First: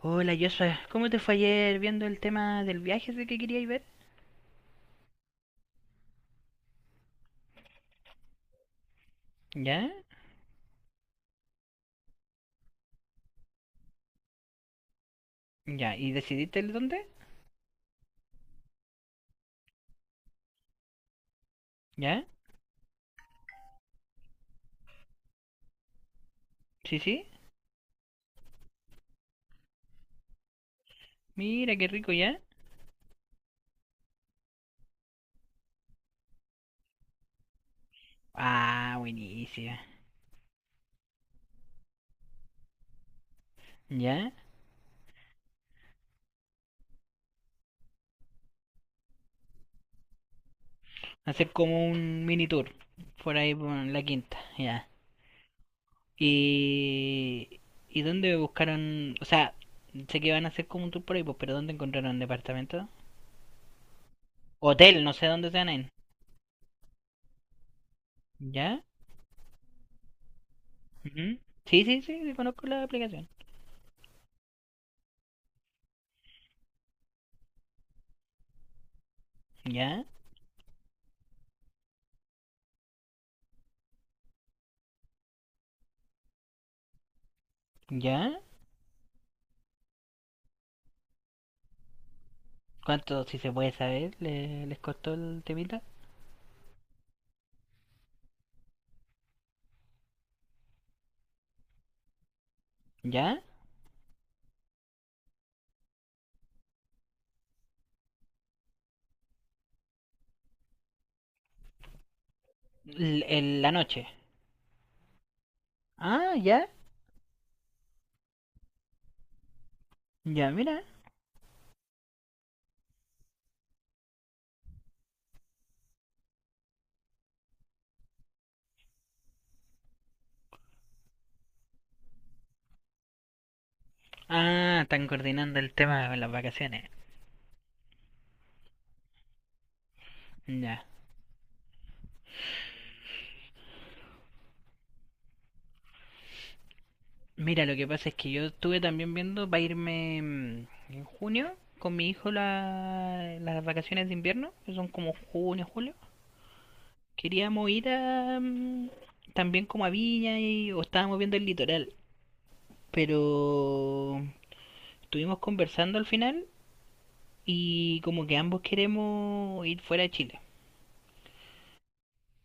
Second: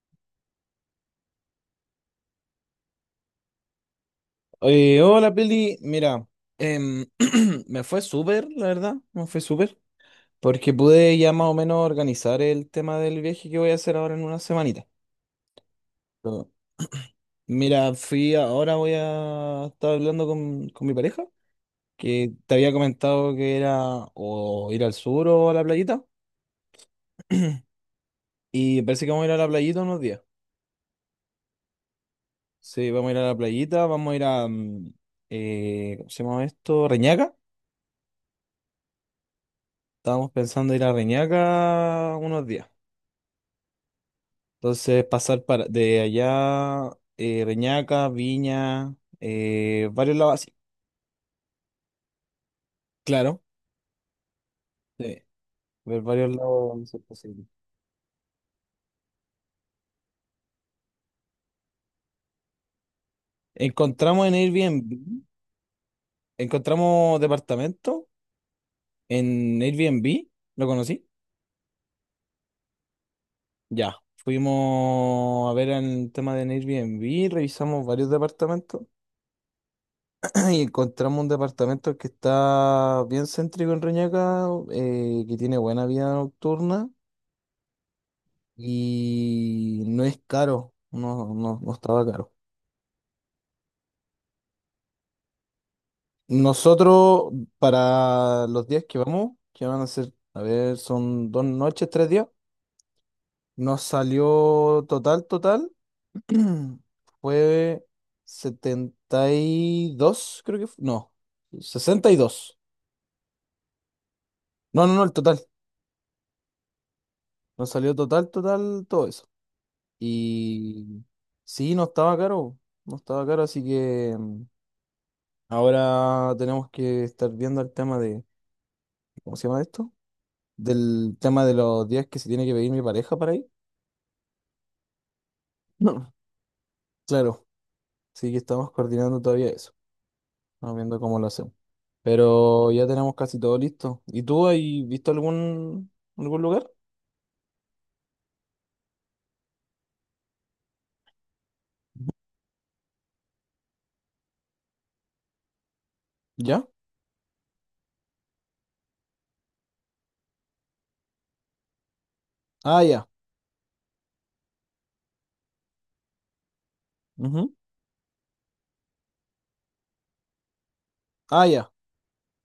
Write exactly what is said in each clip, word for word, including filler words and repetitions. Hola Joshua, ¿cómo te fue ayer viendo el tema del viaje ese que queríais ver? Eh, hola Pili, mira, em, me fue súper, la verdad, me fue súper, ¿Ya? porque pude ya más o menos organizar el tema del viaje que voy a hacer ahora en una semanita. ¿Ya? ¿Y Pero, decidiste el dónde? mira, fui, ahora voy a estar hablando con, con mi pareja, ¿Ya? que te había comentado que era o ir al sur o a la playita, ¿Sí, sí? y parece que vamos a ir a la playita unos días. Mira, qué rico, ¿ya? Sí, vamos a ir a la playita, vamos a ir a, mm, eh, ¿cómo se llama esto? Reñaca. Ah, buenísima. Estábamos pensando ir a Reñaca unos días. ¿Ya? Entonces, pasar para, de allá, eh, Reñaca, Viña, eh, varios lados así. Hacer como un mini tour por Claro. ahí por la quinta, ¿ya? Sí, ver varios lados si es posible. ¿Y, ¿y dónde buscaron? O sea, sé que van a hacer como un tour por ahí, pues, pero ¿dónde encontraron departamento? Encontramos en Hotel, no Airbnb, sé dónde se van a ir. encontramos departamento ¿Ya? en Airbnb, ¿lo conocí? Ujú. Sí, sí, sí, sí, conozco la aplicación. Ya, fuimos a ver el tema de Airbnb, revisamos varios departamentos ¿Ya? y encontramos un departamento que está bien céntrico en Reñaca, eh, que tiene buena vida nocturna ¿Ya? y no es caro, no, no, no estaba caro. ¿Cuánto, si se puede saber, le- les costó el temita? Nosotros, para los días que vamos, que van a ser, a ver, son dos noches, tres días, ¿Ya? nos salió total, total, fue setenta y dos creo que fue, no, sesenta y dos. L- en la noche. No, no, no, el total. Ah, ya. Nos salió total, total, todo eso. Ya, mira. Y sí, no estaba caro, no estaba caro, así que, mm, ahora tenemos que estar viendo el tema de, ¿cómo se llama esto? Del tema de los días que se tiene que pedir mi pareja para ir. Ah, están coordinando el tema No. de las vacaciones. Claro, sí que estamos coordinando todavía eso, estamos Ya. viendo cómo lo hacemos. Pero ya tenemos casi todo listo. ¿Y tú has visto algún, algún lugar? Mira, lo que pasa es que yo estuve también viendo para irme mm, en junio con mi hijo la- las vacaciones de invierno, que son como junio, julio. ¿Ya? Queríamos ir a, mm, también como a Viña y, o estábamos viendo el litoral, Ah, ya. pero estuvimos conversando al final Ujú. y como que ambos queremos ir fuera de Chile. Ah, ya.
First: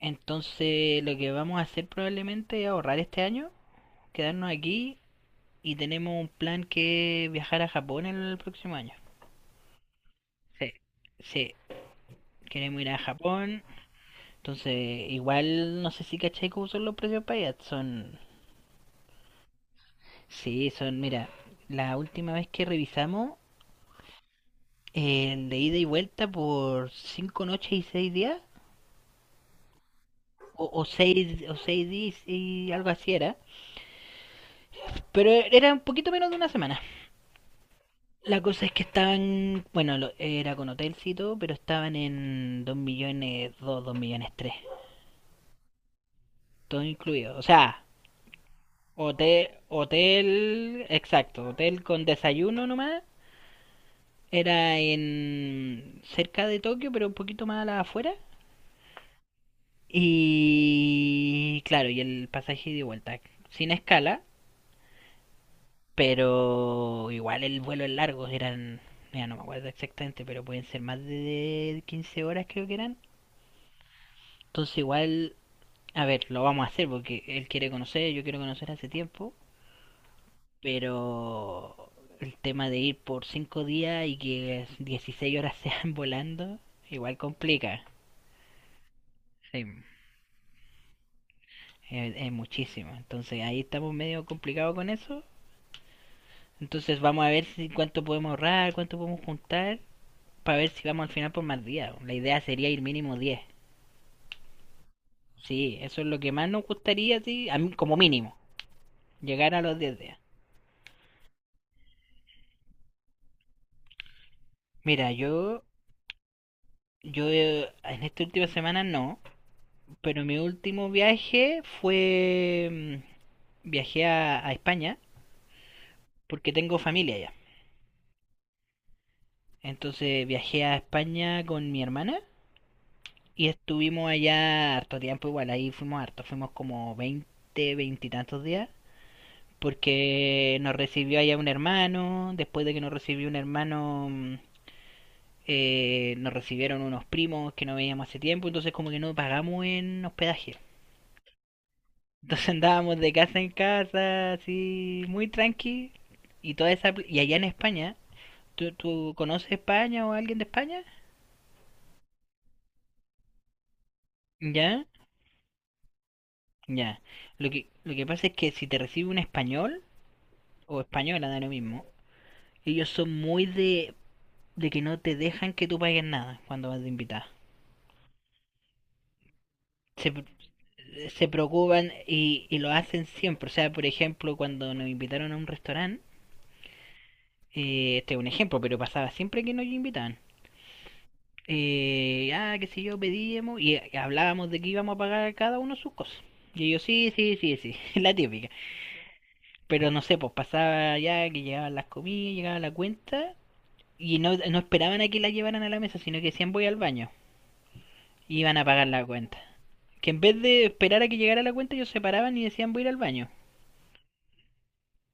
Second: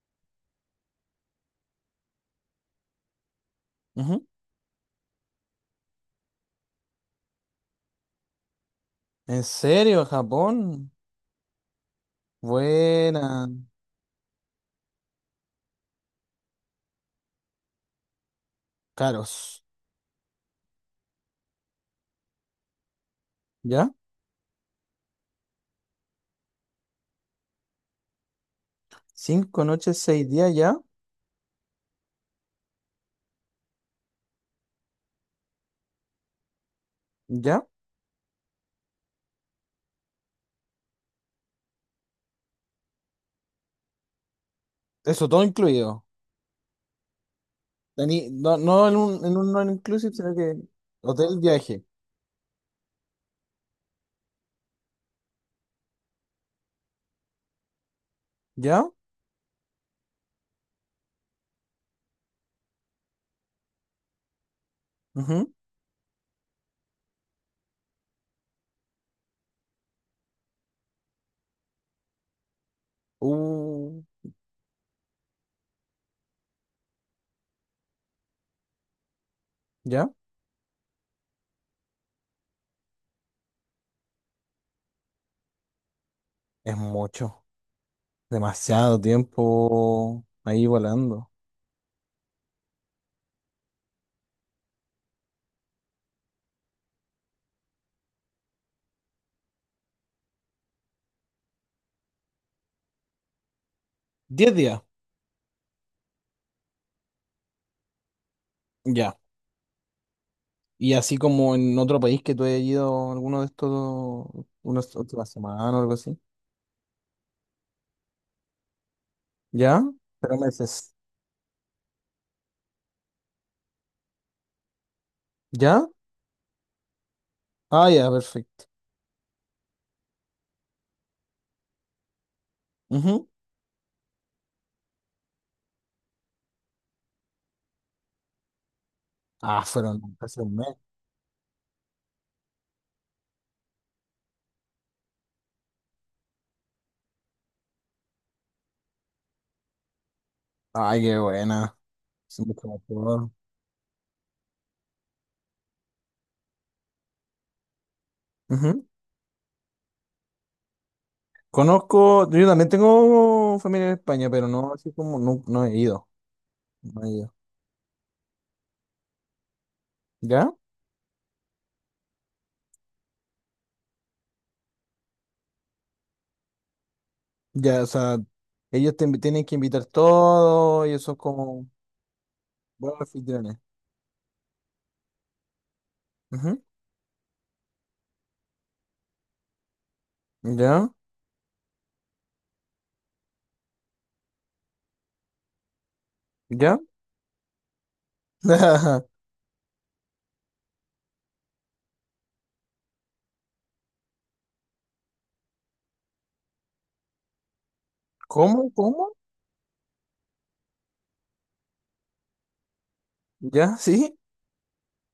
Entonces lo que vamos a hacer probablemente es ahorrar este año, Ujú. quedarnos aquí y tenemos un plan que es viajar a Japón el próximo año. ¿En serio, Sí. Japón? Sí, queremos ir a Buena. Japón. Entonces igual no sé si cachai cómo son los precios para allá. Son, Caros. sí, son, mira, la última vez que revisamos ¿Ya? el de ida y vuelta por cinco noches y seis días Cinco noches, seis días, ¿ya? o, o seis o seis días y algo así era. Pero era un poquito menos de una semana. ¿Ya? La cosa es que estaban, bueno, lo- era con hotelcito, pero estaban en dos millones dos dos millones tres. Eso todo incluido. Todo incluido. O sea, Tení- no, no en un, en hotel, un non inclusive, sino que hotel, hotel, exacto, viaje. hotel con desayuno nomás. Era en cerca de Tokio, pero un poquito más a la afuera. ¿Ya? Y claro, y el pasaje de vuelta. Sin escala. Ujú. Pero igual el vuelo es largo, eran, mira, no me acuerdo exactamente, pero pueden ser más de quince horas creo que eran. Uh, Entonces igual, a ver, lo vamos a hacer porque él quiere conocer, yo quiero conocer hace tiempo, ¿ya? pero el tema de ir por cinco días y que dieciséis horas sean volando, Es igual mucho, complica. demasiado Sí, tiempo ahí volando. es, es muchísimo. Entonces ahí estamos medio complicados con eso. Entonces vamos a ver si cuánto podemos ahorrar, cuánto podemos juntar para ver si vamos al final por más días. La idea sería ir mínimo diez. Diez días, Sí, eso es lo que más nos gustaría, sí, a mí, como mínimo, ya. llegar a los diez días. Y así como en otro país que tú hayas ido alguno de estos, unas Mira, últimas yo, semanas o algo así. yo eh, en esta última semana no, ¿Ya? pero Pero mi último meses. viaje fue, mm, viajé a, a España ¿Ya? porque tengo familia allá. Ah, ya, perfecto. Entonces viajé a España con mi hermana Ujú. y estuvimos allá harto tiempo, igual ahí fuimos harto, fuimos como veinte 20 y tantos días. Ah, fueron casi un Porque mes. nos recibió allá un hermano, después de que nos recibió un hermano, mm, eh, nos recibieron unos primos que no veíamos hace tiempo, entonces como que no pagamos en hospedaje. Ay, qué buena. Es Entonces mucho andábamos de mejor. casa en casa, así, muy tranqui, y toda esa... pl- Y allá en España, ¿tú, Ujú. ¿tú conoces España o alguien de España? Conozco, yo también tengo familia en España, pero no ¿Ya? así como, no, no he ido. Ya. No he ido. Lo que, lo que pasa es que si te recibe un español, ¿Ya? o española, da lo mismo, ellos son muy de, de que no te dejan que tú pagues nada cuando vas de invitada. Ya, o sea, ellos te invi- tienen que invitar Se, todo y eso es se como preocupan y, y lo buenos hacen siempre. O anfitriones. sea, por ejemplo, cuando nos invitaron a un restaurante, Ujú. eh, este es un ejemplo, pero pasaba siempre que nos invitaban. Ya, Eh, ah, qué sé yo, pedíamos y eh, hablábamos de que íbamos a pagar cada uno sus cosas. Y ya. ellos, sí, sí, sí, sí, la típica. Pero no sé, pues pasaba ya que llegaban las comidas, llegaba la cuenta y no, no esperaban a que la llevaran a la mesa, sino que decían voy al baño. Y iban a ¿Cómo? pagar la ¿Cómo? cuenta. Que en vez de esperar a que llegara la cuenta, ellos se paraban y decían voy a ir al baño. ¿Ya? ¿Sí?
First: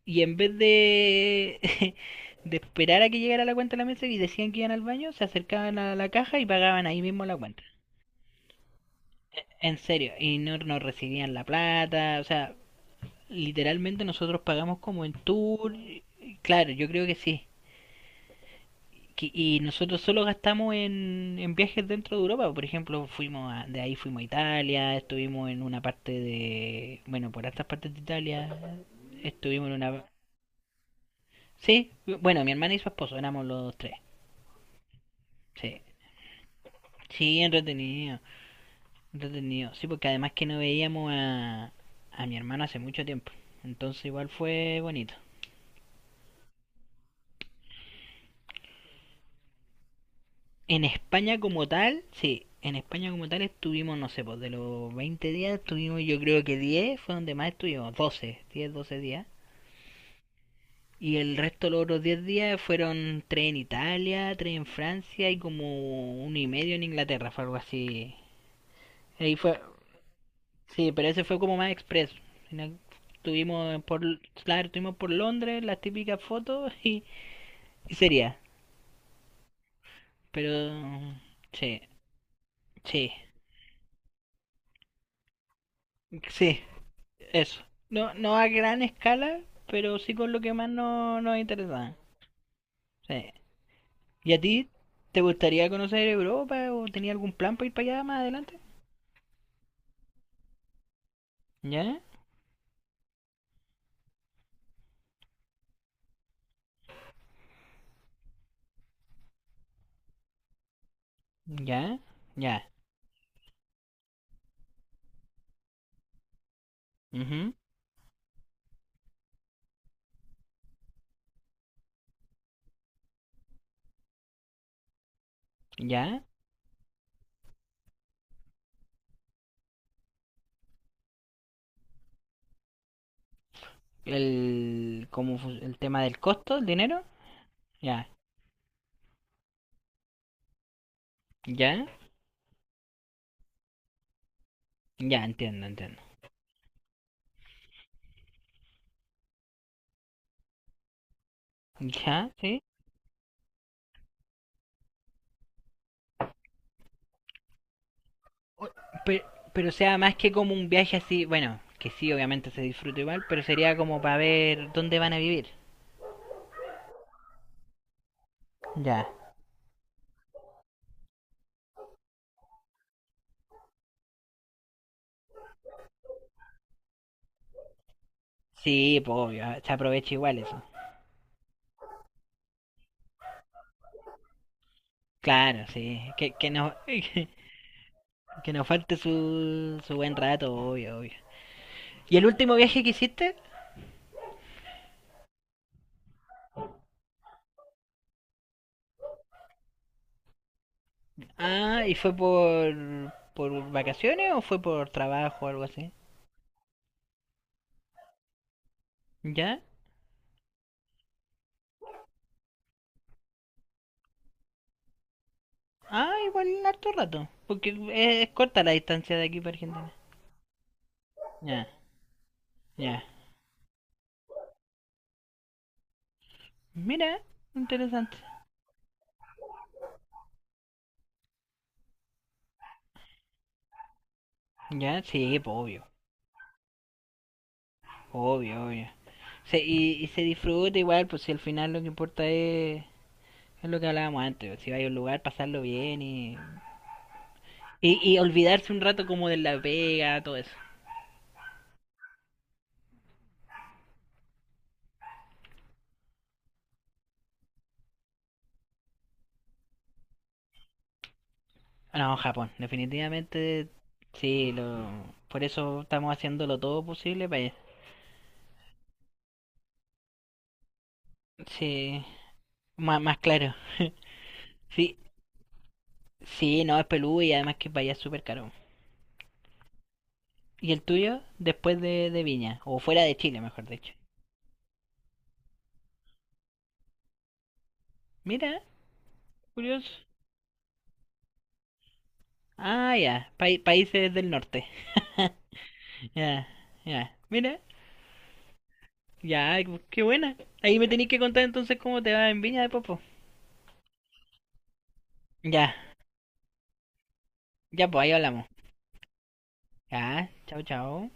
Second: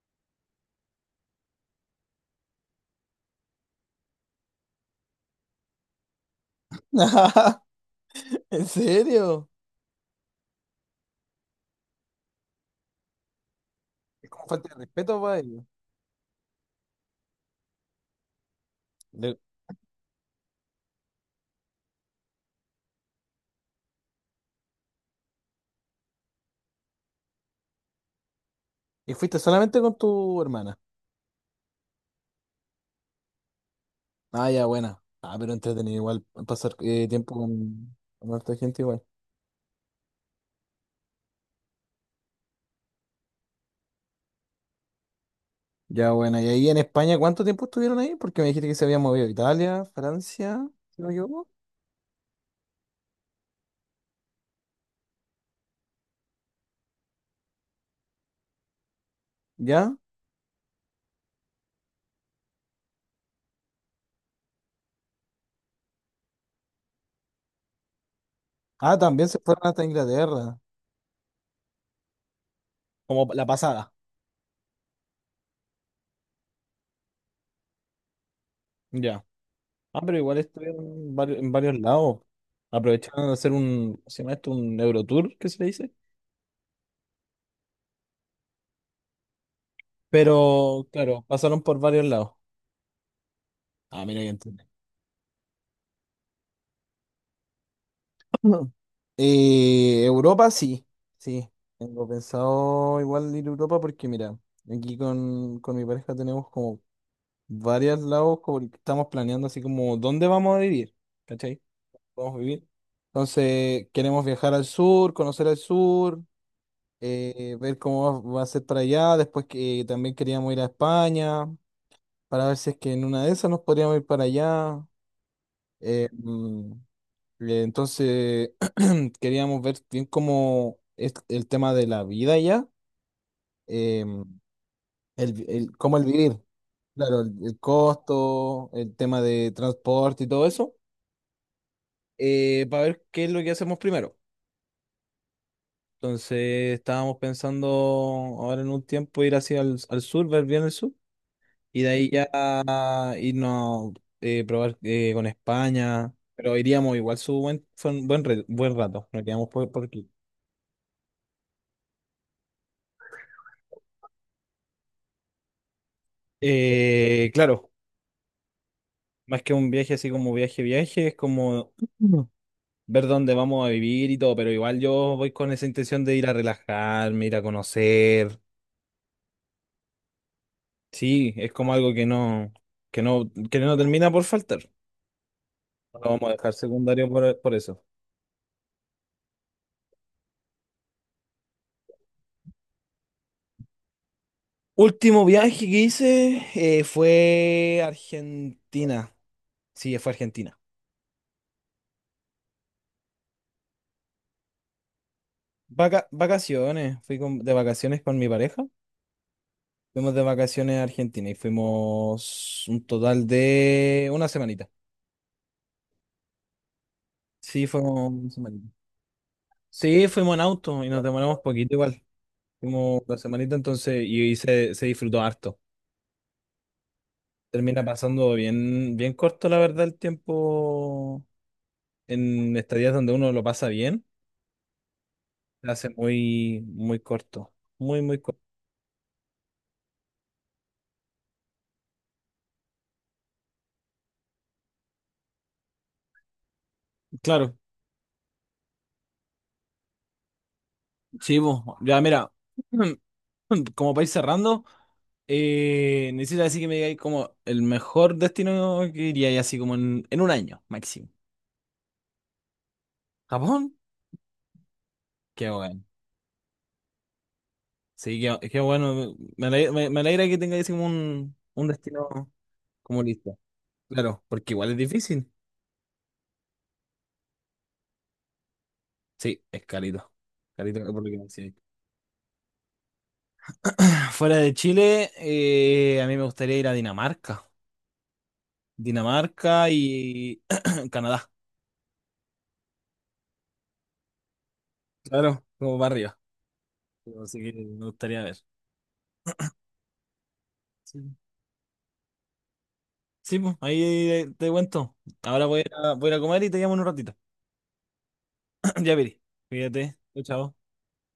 Y en vez de, de esperar a que llegara la cuenta a la mesa y decían que iban al baño, se acercaban a la caja y pagaban ahí mismo la cuenta. ¿En serio? En serio, y no, no recibían la plata, o sea, literalmente Es nosotros como falta de pagamos como en respeto para ellos. tour, claro, yo creo que sí. Que- De- Y nosotros solo gastamos en, en viajes dentro de Europa, por ejemplo, fuimos a- de ahí fuimos a Italia, estuvimos en una parte de, bueno, por estas partes de Italia, ¿Y fuiste estuvimos en solamente con una... tu hermana? Sí, bueno, mi hermana y su esposo, éramos los tres, Ah, ya, buena. Ah, pero sí. entretenido igual pasar eh, tiempo Sí, con, entretenido, con harta gente igual. entretenido. Sí, porque además que no veíamos a, a mi hermano hace mucho tiempo. Entonces igual fue bonito. Ya, buena. ¿Y ahí en España cuánto tiempo estuvieron ahí? Porque me dijiste que se habían movido a Italia, Francia, En si no me España equivoco. como tal, sí, en España como tal estuvimos, no sé, pues de los veinte días estuvimos yo creo que diez fue donde más estuvimos, doce diez doce días. ¿Ya? Y el resto, los otros diez días fueron tres en Italia, tres en Francia y como uno y medio en Inglaterra, fue algo así. Ah, también Ahí se fue, fueron hasta Inglaterra. sí, pero ese fue como más expreso. Sino- Como la Tuvimos pasada, por, claro, tuvimos por Londres las típicas fotos y, y sería. ya. Ah, pero igual Pero estuvieron en varios, en varios, sí, lados. sí, Aprovecharon de hacer un, ¿cómo se llama esto? Un Eurotour, ¿qué se le dice? sí, eso. No, no a gran escala, pero sí con lo que más Pero, no, claro, nos pasaron por interesa. varios lados. Sí. Ah, mira, ya ¿Y a entendí. ti te gustaría conocer Europa o tenías algún plan para ir para allá más adelante? Ujú. Eh, Europa sí, sí. Ya, Tengo pensado igual ir a Europa porque, mira, aquí con, con mi pareja tenemos como varios lados como que estamos planeando así como dónde vamos a vivir, ¿cachai? ya, Vamos a ya, vivir. Entonces, queremos viajar al sur, conocer al sur. ujú, eh, Ver cómo va, va a ser para allá. Después que también queríamos ir a España para ver si es que en una de esas nos podríamos ir para allá. Eh, ya. mm, eh, entonces queríamos ver bien cómo es el tema de la vida allá, eh, El, el, como vi- el- el cómo tema el del vivir, costo, el dinero, claro, el, el ya, costo, el tema de transporte y todo eso, ya, eh, para ver qué es lo que hacemos primero. ya, entiendo, entiendo. Entonces estábamos pensando ahora en un tiempo ir hacia el al sur, ver bien el sur. Y de ahí Ya, sí. ya irnos eh, probar eh, con España. Pero iríamos igual su buen, fue un buen, re- buen rato. Nos Pero, quedamos pero por, o por sea aquí. más que como un viaje así, bueno, que sí, obviamente se disfruta igual, pero sería como para ver dónde van a vivir. Eh, claro, Ya. más que un viaje así como viaje, viaje, es como ver dónde vamos a vivir y todo. Pero igual yo voy con esa intención de ir a relajarme, ir a conocer. Sí, pues obvio, se aprovecha igual eso. Sí, es como algo que no, que no, que no termina por faltar. Claro, No lo sí. vamos a Que, que, dejar no, secundario por, por eso. que nos falte su, su buen rato, obvio, obvio. ¿Y el último viaje que hiciste? Último viaje que hice eh, fue Argentina. Sí, fue a Argentina. Ah, ¿y fue por, ¿por vacaciones o fue por trabajo o algo así? Vaca- vacaciones, fui con- de vacaciones con mi pareja. ¿Ya? Fuimos de vacaciones a Argentina y fuimos un total de una semanita. Ah, igual harto rato. Sí, Porque fuimos una es, es corta semanita. la distancia de aquí para Argentina. Sí, fuimos en auto y nos demoramos Ya, poquito igual. Fuimos ya. la semanita entonces y, y se, se disfrutó harto. Mira, Termina interesante. pasando bien, bien corto, la verdad, el tiempo en estadías donde uno lo pasa bien. Ya, sí, pues, Se hace obvio, muy, muy corto. Muy, muy corto. obvio, obvio. Se- y, y se disfruta igual, pues si al final lo que importa es, es lo que hablábamos antes, pues, si vais a un lugar, pasarlo bien y, Claro. y, y olvidarse un rato como de la pega, todo eso. Sí, vos, ya mira, como país cerrando, eh, necesito así que me digáis como el mejor destino que iría así como en, en, un año máximo. No, Japón, definitivamente, ¿Japón? sí, lo, por Qué eso bueno. estamos haciéndolo todo posible para allá. Sí, qué, qué bueno. Me alegra, me, me alegra que tengáis como un, un Sí, destino más, como más listo. claro. Claro, porque igual es Sí, difícil. sí, no, es peludo y además que vaya súper caro. Sí, es carito. ¿Y Carito el por lo que tuyo? me decíais. Después de, de Viña, o fuera de Chile, mejor dicho. Fuera de Chile, eh, a mí me gustaría ir a Dinamarca. Mira, Dinamarca curioso. y Canadá. Ah, ya, Pai- países del norte. Claro, como barrio. Ya, ya. Pero así que Mira, me gustaría ver. ya, qué buena. Ahí me tenéis Sí, que contar entonces cómo te va en Viña de Popo. sí, pues, ahí te cuento. Ahora voy a, ir Ya, a- voy a ir a comer y te llamo en un ratito. ya, pues ahí hablamos. Ya, Piri. Cuídate. Chao. Ya, chao, Chao. chao.